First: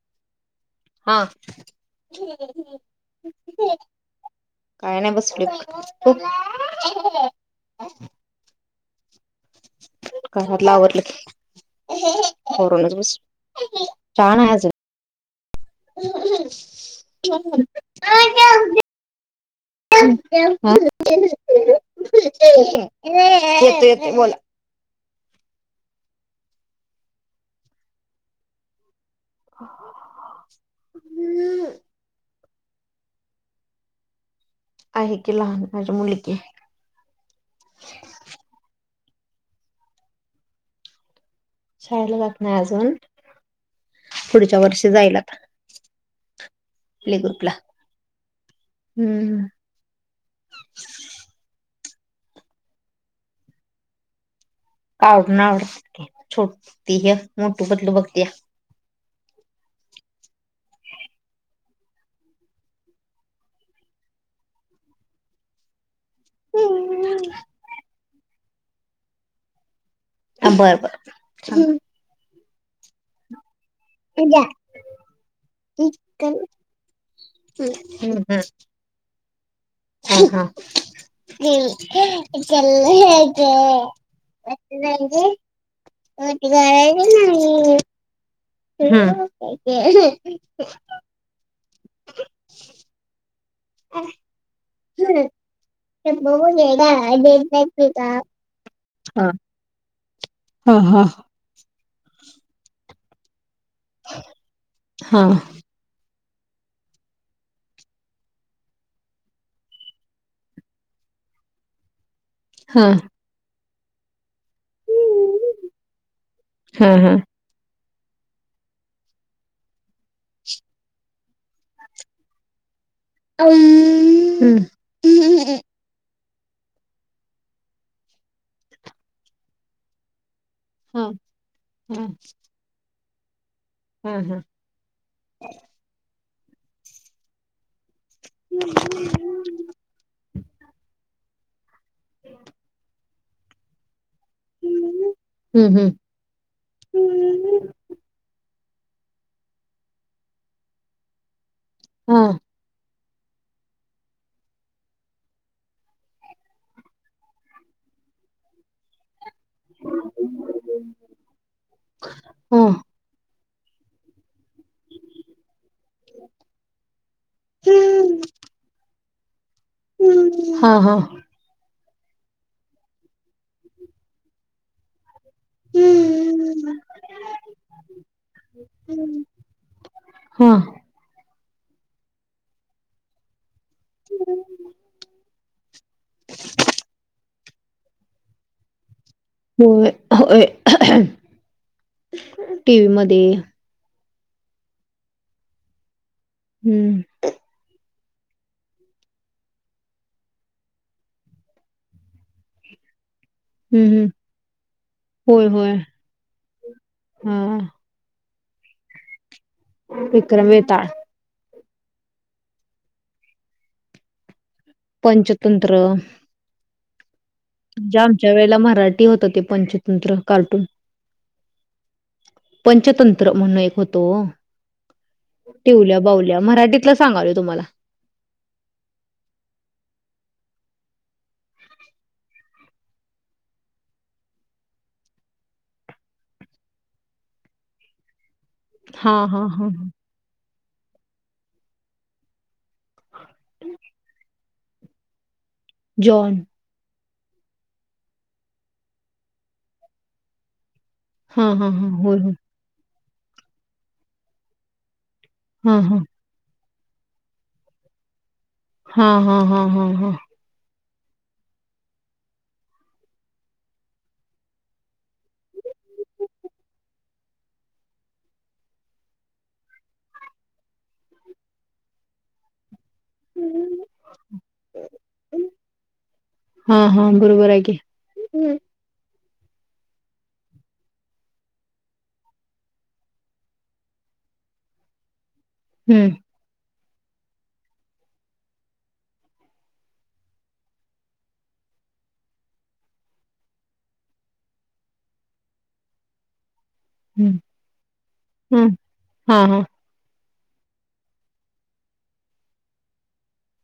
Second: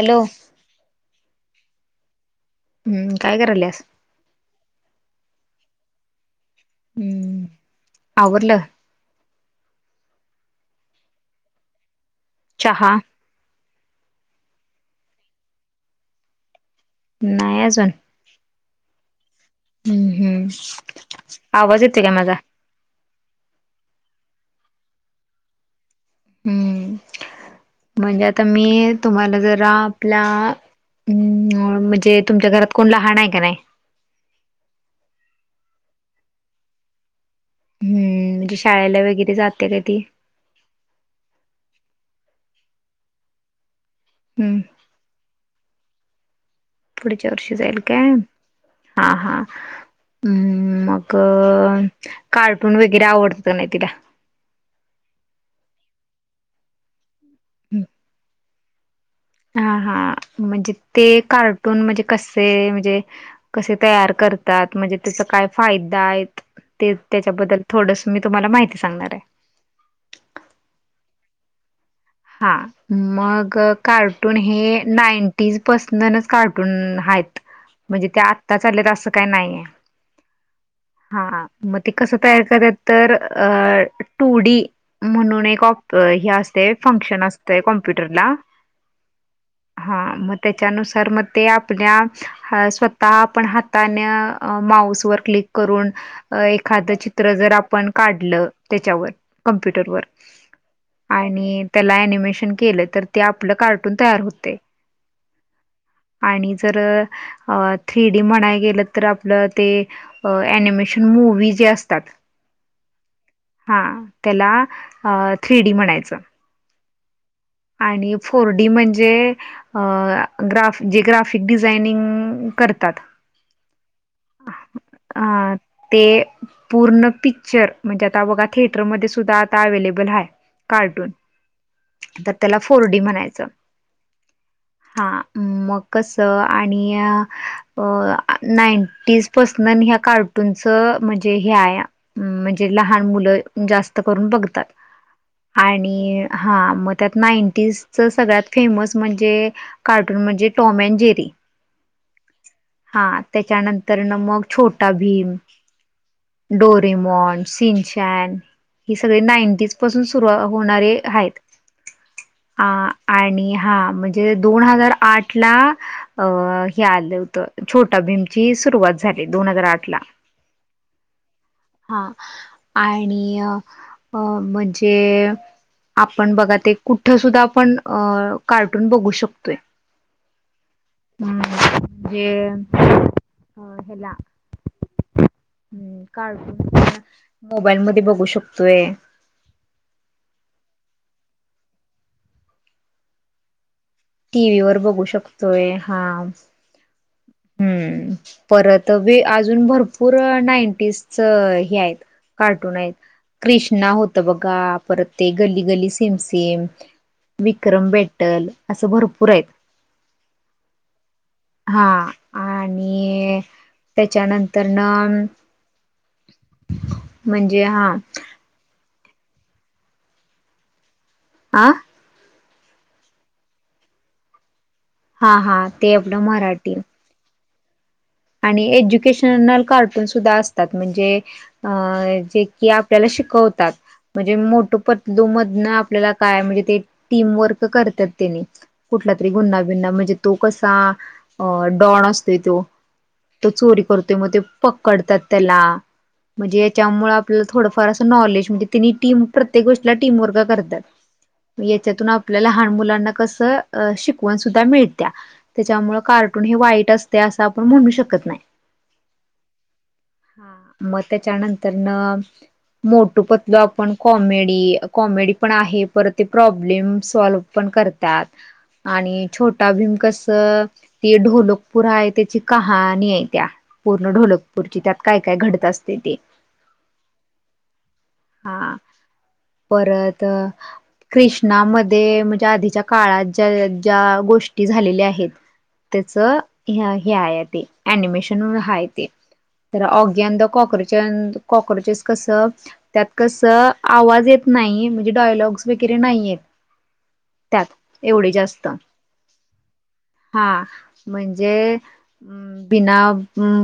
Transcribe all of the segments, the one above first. Hello [unintelligible] हा हम्म काय [unintelligible] करायल्यास काय नाही बसल खूप [unintelligible] हम्म आवरलं [unintelligible] घरातल आवरलं कि चहा आवरूनच बसली [unintelligible] शाळा नाही आजून [unintelligible] का नाही अजून [unintelligible] [unintelligible] हम्म [unintelligible] हम्म येतय आवाज येतोय काय येतय माझा बोला [unintelligible] हम्म म्हणजे आता मी [unintelligible] तुम्हाला जरा आपल्या अ म्हणजे तुमच्या घरात कोण लहान आहे का नाही [unintelligible] आहे की लहान माझ्या मुलगी [unintelligible] हम्म म्हणजे शाळेला वगैरे जाते का ती शाळेला जक नाही अजून पुढच्या हम्म वर्षी जायला आता प्ले पुढच्या ग्रुपला वर्षी जाईल काय हा हा हम्म हम्म मग कार्टून वगैरे आवडतं की नाही तिला [unintelligible] छोटी ते हे मोठू पतलु बघते या हा हा म्हणजे ते कार्टून म्हणजे कसे म्हणजे कसे तयार करतात म्हणजे त्याचा काय फायदा आहे ते त्याच्याबद्दल थोडस मी तुम्हाला माहिती सांगणार आहे बरं बर बर हा मग कार्टून हे नाईंटीजपसूनच कार्टून आहेत म्हणजे ते हम्म आत्ताच आल्यात असं काही नाहीय हा हा हा मग ते हा कसं तयार करतेत तर अ टू डी म्हणून एक हे असतय फक्शन असतय कमप्युटरला हा मग त्या तर म ते आपल्या अ स्वत आपण हा त् आणि माऊसवर क्लिक करून अ एखाद चित्र जर आपण काढलं त्याच्यावर कमप्युटरवर आणि त्याला अनिमेशन केलं तर ते आपलं का तयार होते आणि जर अ थ्री डी म्हणाय गेलं तर आपलं ते अ अनिमेशन मूवी जे असतात हा हा त्याला थ्री डी म्हणायचं हा हा आणि फोर डी म्हणजे अ ग्राफ जे ग्राफिक डिझायनिंग करतात [unintelligible] हम्म अ ते पूर्ण पिक्चर म्हणजे आता बघा थिएटरमध्ये सुद्धा आता अवे्लेबल आहे कार्टून तर त्याला फोर डी म्हणायचं हम हम हा मग कस आणि नाईन पसन ह कार्टून च म्हणजे हे म्हणजे लहान मुलं जास्त करून बघतात हम्म हम्म आणि हा मग त्यात नाईंटीजच सगळ्यात फेमस म्हणजे कार्टून म्हणजे टॉम अँड जेरी हा हा त्याच्यानंतर तर ना मग छोटा भीम डोरेमॉन सिंचन ही सगळी नाईंटीज पासून सुरु होणारे आहेत हा अ आणि हा म्हणजे दोन हजार आठ ला अ हे आलं होतं छोटा भीम ची सुरुवात झाली दोन हजार आठ ला. हा हा हा आणि अ म्हणजे आपण बघा ते कुठं सुद्धा आपण अ कार्टून हा बघू शकतोय हा जे ह हेला हम्म कार्टून मोबाईल मध्ये बघू शकतोय [unintelligible] होय होय टीवी मध्ये [unintelligible] टी व्ही वर बघू शकतोय हा [unintelligible] हम्म [unintelligible] हम्म [unintelligible] परत बी अजून भरपूर नाईंटीज हे आहेत [unintelligible] कार्टून आहेत हम्म कृष्णा हम्म होत बघा परत ते होय गली होय गली सेम सिम हा विक्रम बेट्टल असं भरपूर आहेत [unintelligible] विक्रम वेताळ [unintelligible] हा आणि त्याच्यानंतर न [unintelligible] स्वतंत्र [unintelligible] म्हणजे आमच्या वेळेला मराठी होत ते पंचतंत्र कार्टून [unintelligible] आं [unintelligible] पंचतंत्र म्हण एक होतो हा हा ते टवल्या आपलं बावल्या मराठी मराठीतला [unintelligible] सांगाल तुम्हाला [unintelligible] आणि एज्युकेशनल कार्टून सुद्धा असतात म्हणजे [unintelligible] अ जे की आपल्याला शिकवतात [unintelligible] म्हणजे मोठ पतलूमधन आपल्याला काय म्हणजे ते टीमवर्क करतात त्यानी [unintelligible] कुठला हा तरी हा गुन्हा हा वििनना म्हणजे तो कसा अ डॉन असतेो तो [unintelligible] तो चोरी करतोय मग ते पकडतात त्याला [unintelligible] जॉन [unintelligible] म्हणजे याच्यामुळे आपलं थोडंफार असं नॉलेज म्हणजे तिने टीम प्रत्येक गोष्टीला टीम वर्ग करतात [unintelligible] हा हा हा याच्यातून होय होय आपल्या लहान मुलांना कसं अ शिकवण सुद्धा मिळत्या [unintelligible] हा त्याच्यामुळेळ हा कार्टून हे वाईट असते असं आपण म्हणू शकत नाही [unintelligible] हा हा हा हा हा [unintelligible] हा मग त्याच्यानंतर न [unintelligible] मोठू पतलू आपण कॉमेडी कॉमेडी पण आहे पर ते प्रॉब्लेम सॉल्व पण करत आणि छोटा भीम कस त ढोलोकपुर आहे त्याची का [unintelligible] हा नि [unintelligible] पूर्ण ढोलकपूरची त्यात काय काय घडत असते तेी हा हा बरोबर आहे की हम्म हा परत [unintelligible] कृष्णामध्ये म्हणजे आधीच्या काळात ज्या ज्या गोष्टी झालेल्या आहेत [unintelligible] त्याच हे आहे ते अनिमेशन हा आहे ते [unintelligible] तर ऑग्या द कॉकोच कॉक्रोचेस कसं [unintelligible] त्यात कसं आवाज येत नाही म्हणजे डायलॉग्स वगैरे नाही आहेत [unintelligible] हम्म त्यात एवढी जास्त हम्म हा हा हा म्हणजे हम्म [unintelligible] बिना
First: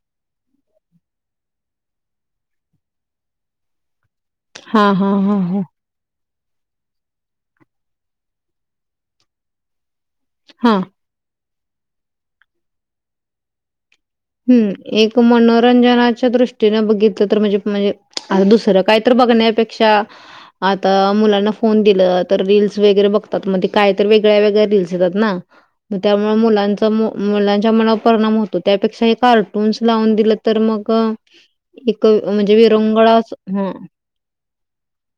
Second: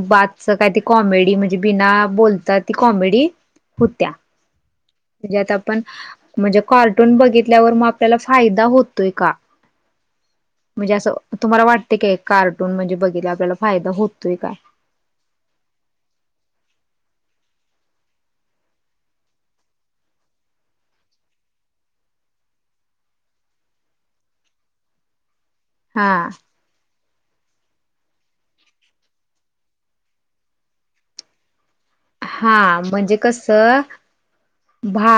बातच काय ते कॉमेडी म्हणजे बिना बोलतात ती कॉमेडी [unintelligible] होत्या हा हा हा म्हणजेत हा आपण [unintelligible] म्हणजे कार्टून बघितल्यावर मग आपल्याला फायदा होतोय का हा म्हणजे असं तुम्हाला वाटते काय एक कार्टून म्हणजे बघितले आपल्याला फायदा होत [unintelligible] हम्म [unintelligible] एक मनोरंजनाच्या दृष्टीने बघितलं तर म्हणजे म्हणजे आ दुसरं काय तर बघण्यापेक्षा आता मुलांना फोन दिलं तर रीलस वगैरे बघतात मणे काय तर वेगळ्या वेगळ्या रीलस येतात ना हा त्यामुळे मुलांचा मुलांच्या मनावर परिणाम होतो त्यापेक्षा [unintelligible] कार्टून्स लावून दिलं तर मग एक म्हणजे हा म्हणजे विरंगळा कसं [unintelligible] भा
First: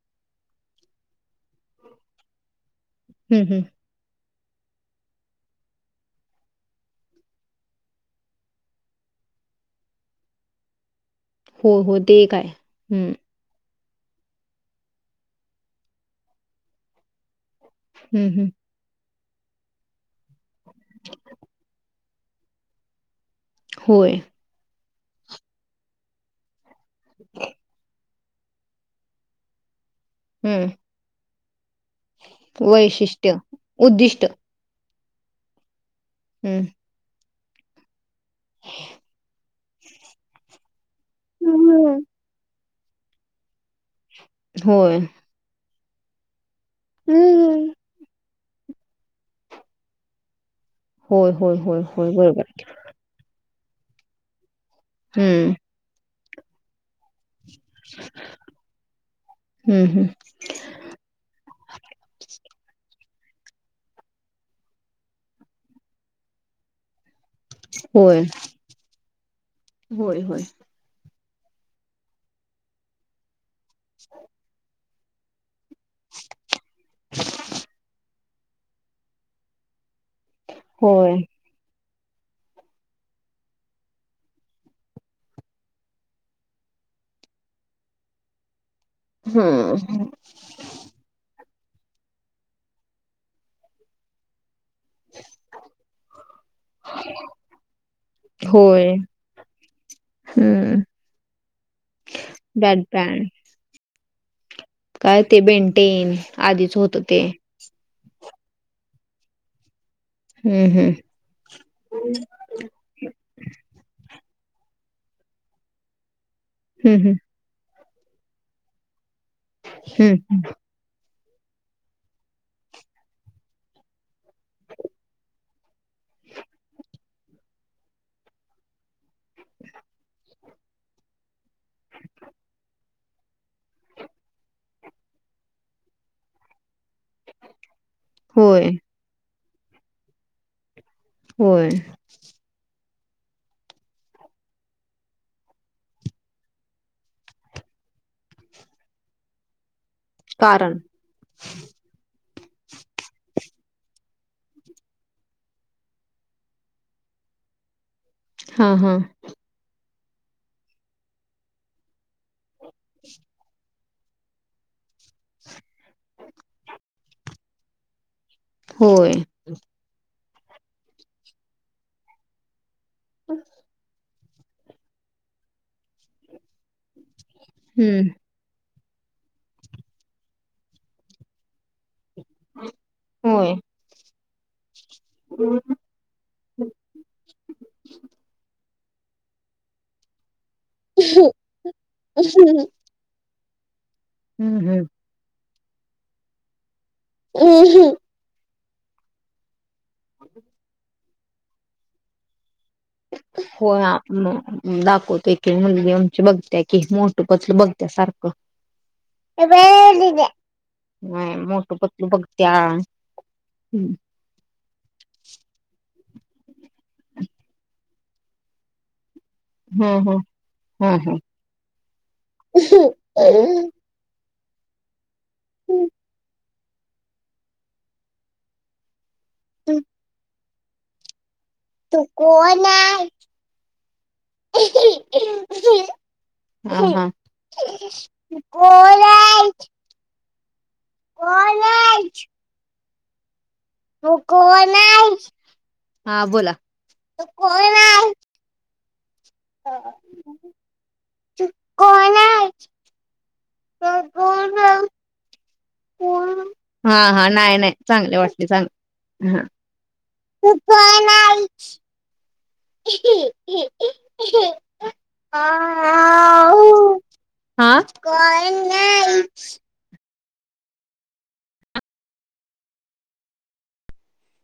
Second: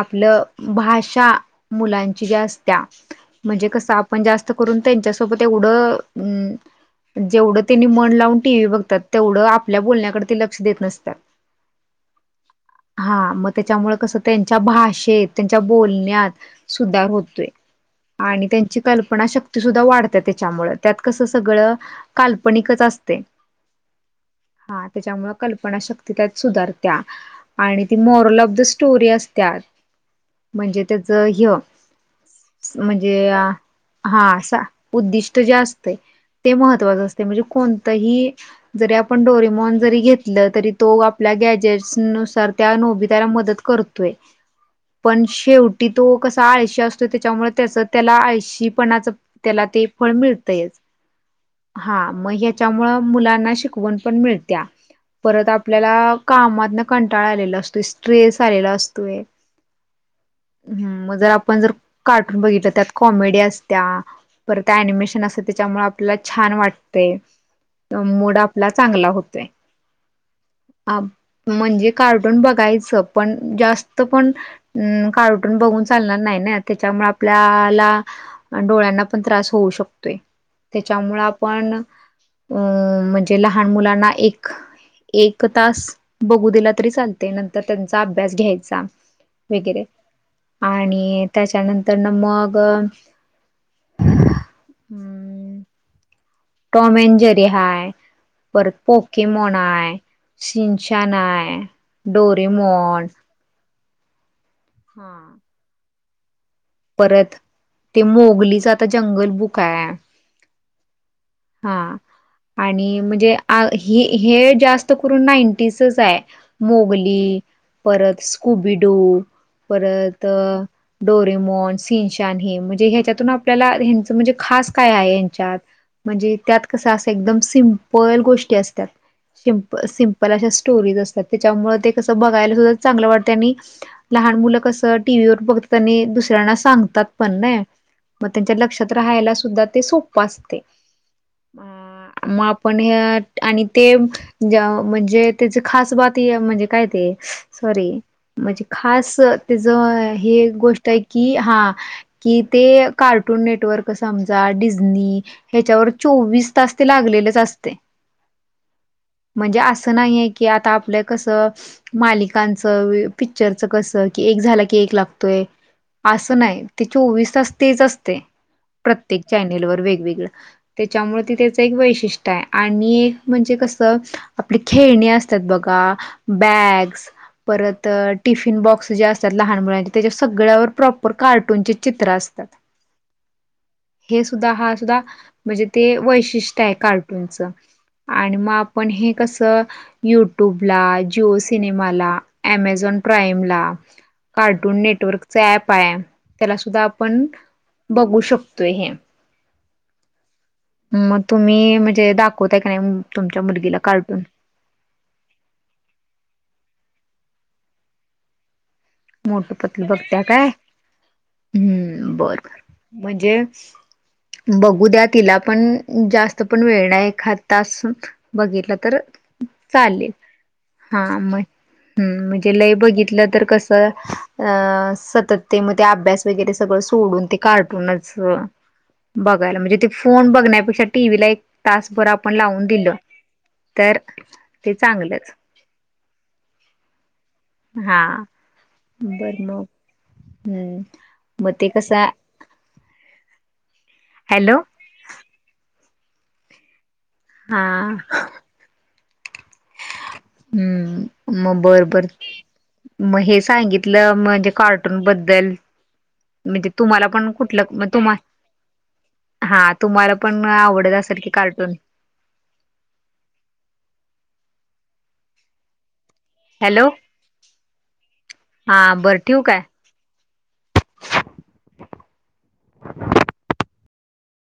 आपलं भाषा मुलांची जास्त [unintelligible] त्या हं, हं. म्हणजे कस आपण जास्त करून त्यांच्यासोबत एवढं अ [unintelligible] जेवढं त्यांनी मन लावून टीव्ही बघतात तेवढं आपल्या बोलण्याकडे ते लक्ष देत नसतात [unintelligible] हो हो ते काय हम्म [unintelligible] हा मग त्याच्यामुळे कसं त्यांच्या भाषेत त्यांच्या बोलण्यात सुधार होतोय. हं, आणि हं. त्यां कल्पना शक्ती सुद्धा वाढते, त्याच्यामुळे त्यात कसं सगळं काल्पनिकच असते. होय. हा त्याच्यामुळे कल्पना शक्ती त्यात सुधारत्या आणि ती मॉरल ऑफ द स्टोरी असते. त्यात हं. म्हणजे त्याच ह म्हणजे वैशिष्ट्य, उद्दिष्ट. हा असा उद्दिष्ट जे असते ते हं. महत्त्वाचं असते म्हणजे कोणतंही ज आपण डोरिमॉन जरी घेतल तरी तो आपल्या ग्याजेट्स हं. नुसार त्या नोबीताला मदत करतोय. होय. पण शेवटी तो कसा आळशी असतो, त्याच्यामुळे त्याच होय, त्याला आळशी पणाच त्याला ते फळ मिळतयच होय, होय, हा होय. मग बरोबर. ह्याच्यामुळ मुलांना शिक वण पण मिळत्या परत हम्म, आपल्याला कामातन कंटाळा आलेला असतो. स्ट्रेस आलेला असतोय. हम्म, हम्म. हं मग जर आपण जर कार्टून बघितलं त्यात कॉमेडी असतीया. परत अ‍ॅनिमेशन असं त्याच्यामुळे आपल्याला छान वाटते. होय. मूड आपला चांगला होतोय. होय होय. ह म्हणजे कार्टून बघायचं पण जास्त पण कार्ट बघून चालणार नाही ना त्याच्यामुळे आपल्याला आणि डोळ्यांना पण त्रास होऊ शकतोय होय. त्याच्यामुळ पण अ म्हणजे लहान मुलांना एक एक तास बघू दिला तरी चालतय नंतर त्यांचा अभ्यास घ्यायचा. वगैरे हंहं. आणि त्याच्यानंतर न मग टॉम ॲन जेरि हाय परत होय. पोकेमॉन आहे हम्म. सिंचेन आहे बॅट डोरीमॉन म्हन बँड काय ते बेंटेन आधीच होत. परत ते मोगलीच आता जंगल बुक आहे. हं हं. हा. आणि म्हणजे हे जास्त करून नाईंटीजसच आहे. हम्म, हम्म. मोगली, परत स्कुबिडो, हम्म. परत डोरेमोन सिनचेन हे म्हणजे ह्याच्यातून आपल्याला ह्याच म्हणजे खास काय आहे. ह्याच्यात म्हणजे त्यात कसं असं एकदम सिम्पल गोष्टी असतात. सीप सिंपल अशा स्टोरीज असतात. त्याच्यामुळे ते कसं बघायला सुद्धा चांगलं वाटतय आणि लहान मुलं असं टीव्हीवर बघतात आणि दुसऱ्यांना सांगतात पण नाही. मग त्यांच्या होय, लक्षात राहायला सुद्धा ते सोपं असते होय. अ मग पण हे आणि ते म्हणजे त्याच खास बात म्हणजे काय ते सॉरी म्हणजे खास त्याच हे कारण गोष्ट आहे कि हा कि ते कार्टून नेटवर्क समजा डिझनी ह्याच्यावर चोवीस तास ते लागलेलेच असतय. हा हा. म्हणजे असं नाही की आता आपलं कस मालिकांच, पिक्चरच कस की एक झाला की एक लागतोय, असं नाही ते चोवीस तास तेच असते. होय. प्रत्येक चॅनेल वर वेगवेगळं त्याच्यामुळे त त्याचं एक वैशिष्ट्य आणि एक म्हणजे कसं आपली खेळणे असतात बघा बॅग्स परत हम्म. टिफिन बॉक्स जे असतात. लहान मुलांचे त्याच्या सगळ्यावर प्रॉपर कार्टूनचे चित्र असतात. होय. हे सुद्धा हा सुद्धा मजे ते वैशिष्ट्य आहे कार्टूनच आणि म आपण हे कसं युट्यूब ला, जिओ सिनेमाला, ॲमेझॉन प्राईम ला हम्म, कार्टून हम्म. नेटवर्कच ऍप आहे त्याला सुद्धा आपण बघू शकतोय हे [unintelligible] म तुम्ही म्हणजे दाखवताय का नाय तुमच्या मुलगीला होय कार्टून आपण दाखवतोय की मुलगी आमची बघत्या की मोटू पतलू बघत्या सारखं मोटू पतलू बघत्या काय व्हय मोटू पतलू हम्म बर बघत्या. म्हणजे बघू द्या तिला पण जास्त पण वेळ नाय एखाद तास बघितलं तर चालेल हम्म. हा हम्म, म हं म्हणजे लय बघितलं तर हम्म. कस अ सतत ते मग ते तू अभ्यास वगैरे सगळं सोडून ते कार्टूनच बघायला म्हणजे ते फोन बघण्यापेक्षा टीव्हीला एक तू तासभर आपण कोण लावून दिल आहे तर ते चांगलंच. हा बर मग [unintelligible] हम्म म कोण ते कसाय आहे हॅलो हा बोला कोण आहे हा हम्म तू म बर बर कोण आहे म हे तू सांगितलं म्हणजे कोण आहे? कार्टून बद्दल कोण म्हणजे हा तुम्हाला हा पण नाही कुठलं नाही म तुम्हा चांगले वाटले चांगले हा तुम्हाला पण तू आवडत कोण असल की आहे कार्टून [unintelligible] हॅलो, आऊ हा कोण हा बर आहे ठेवू काय?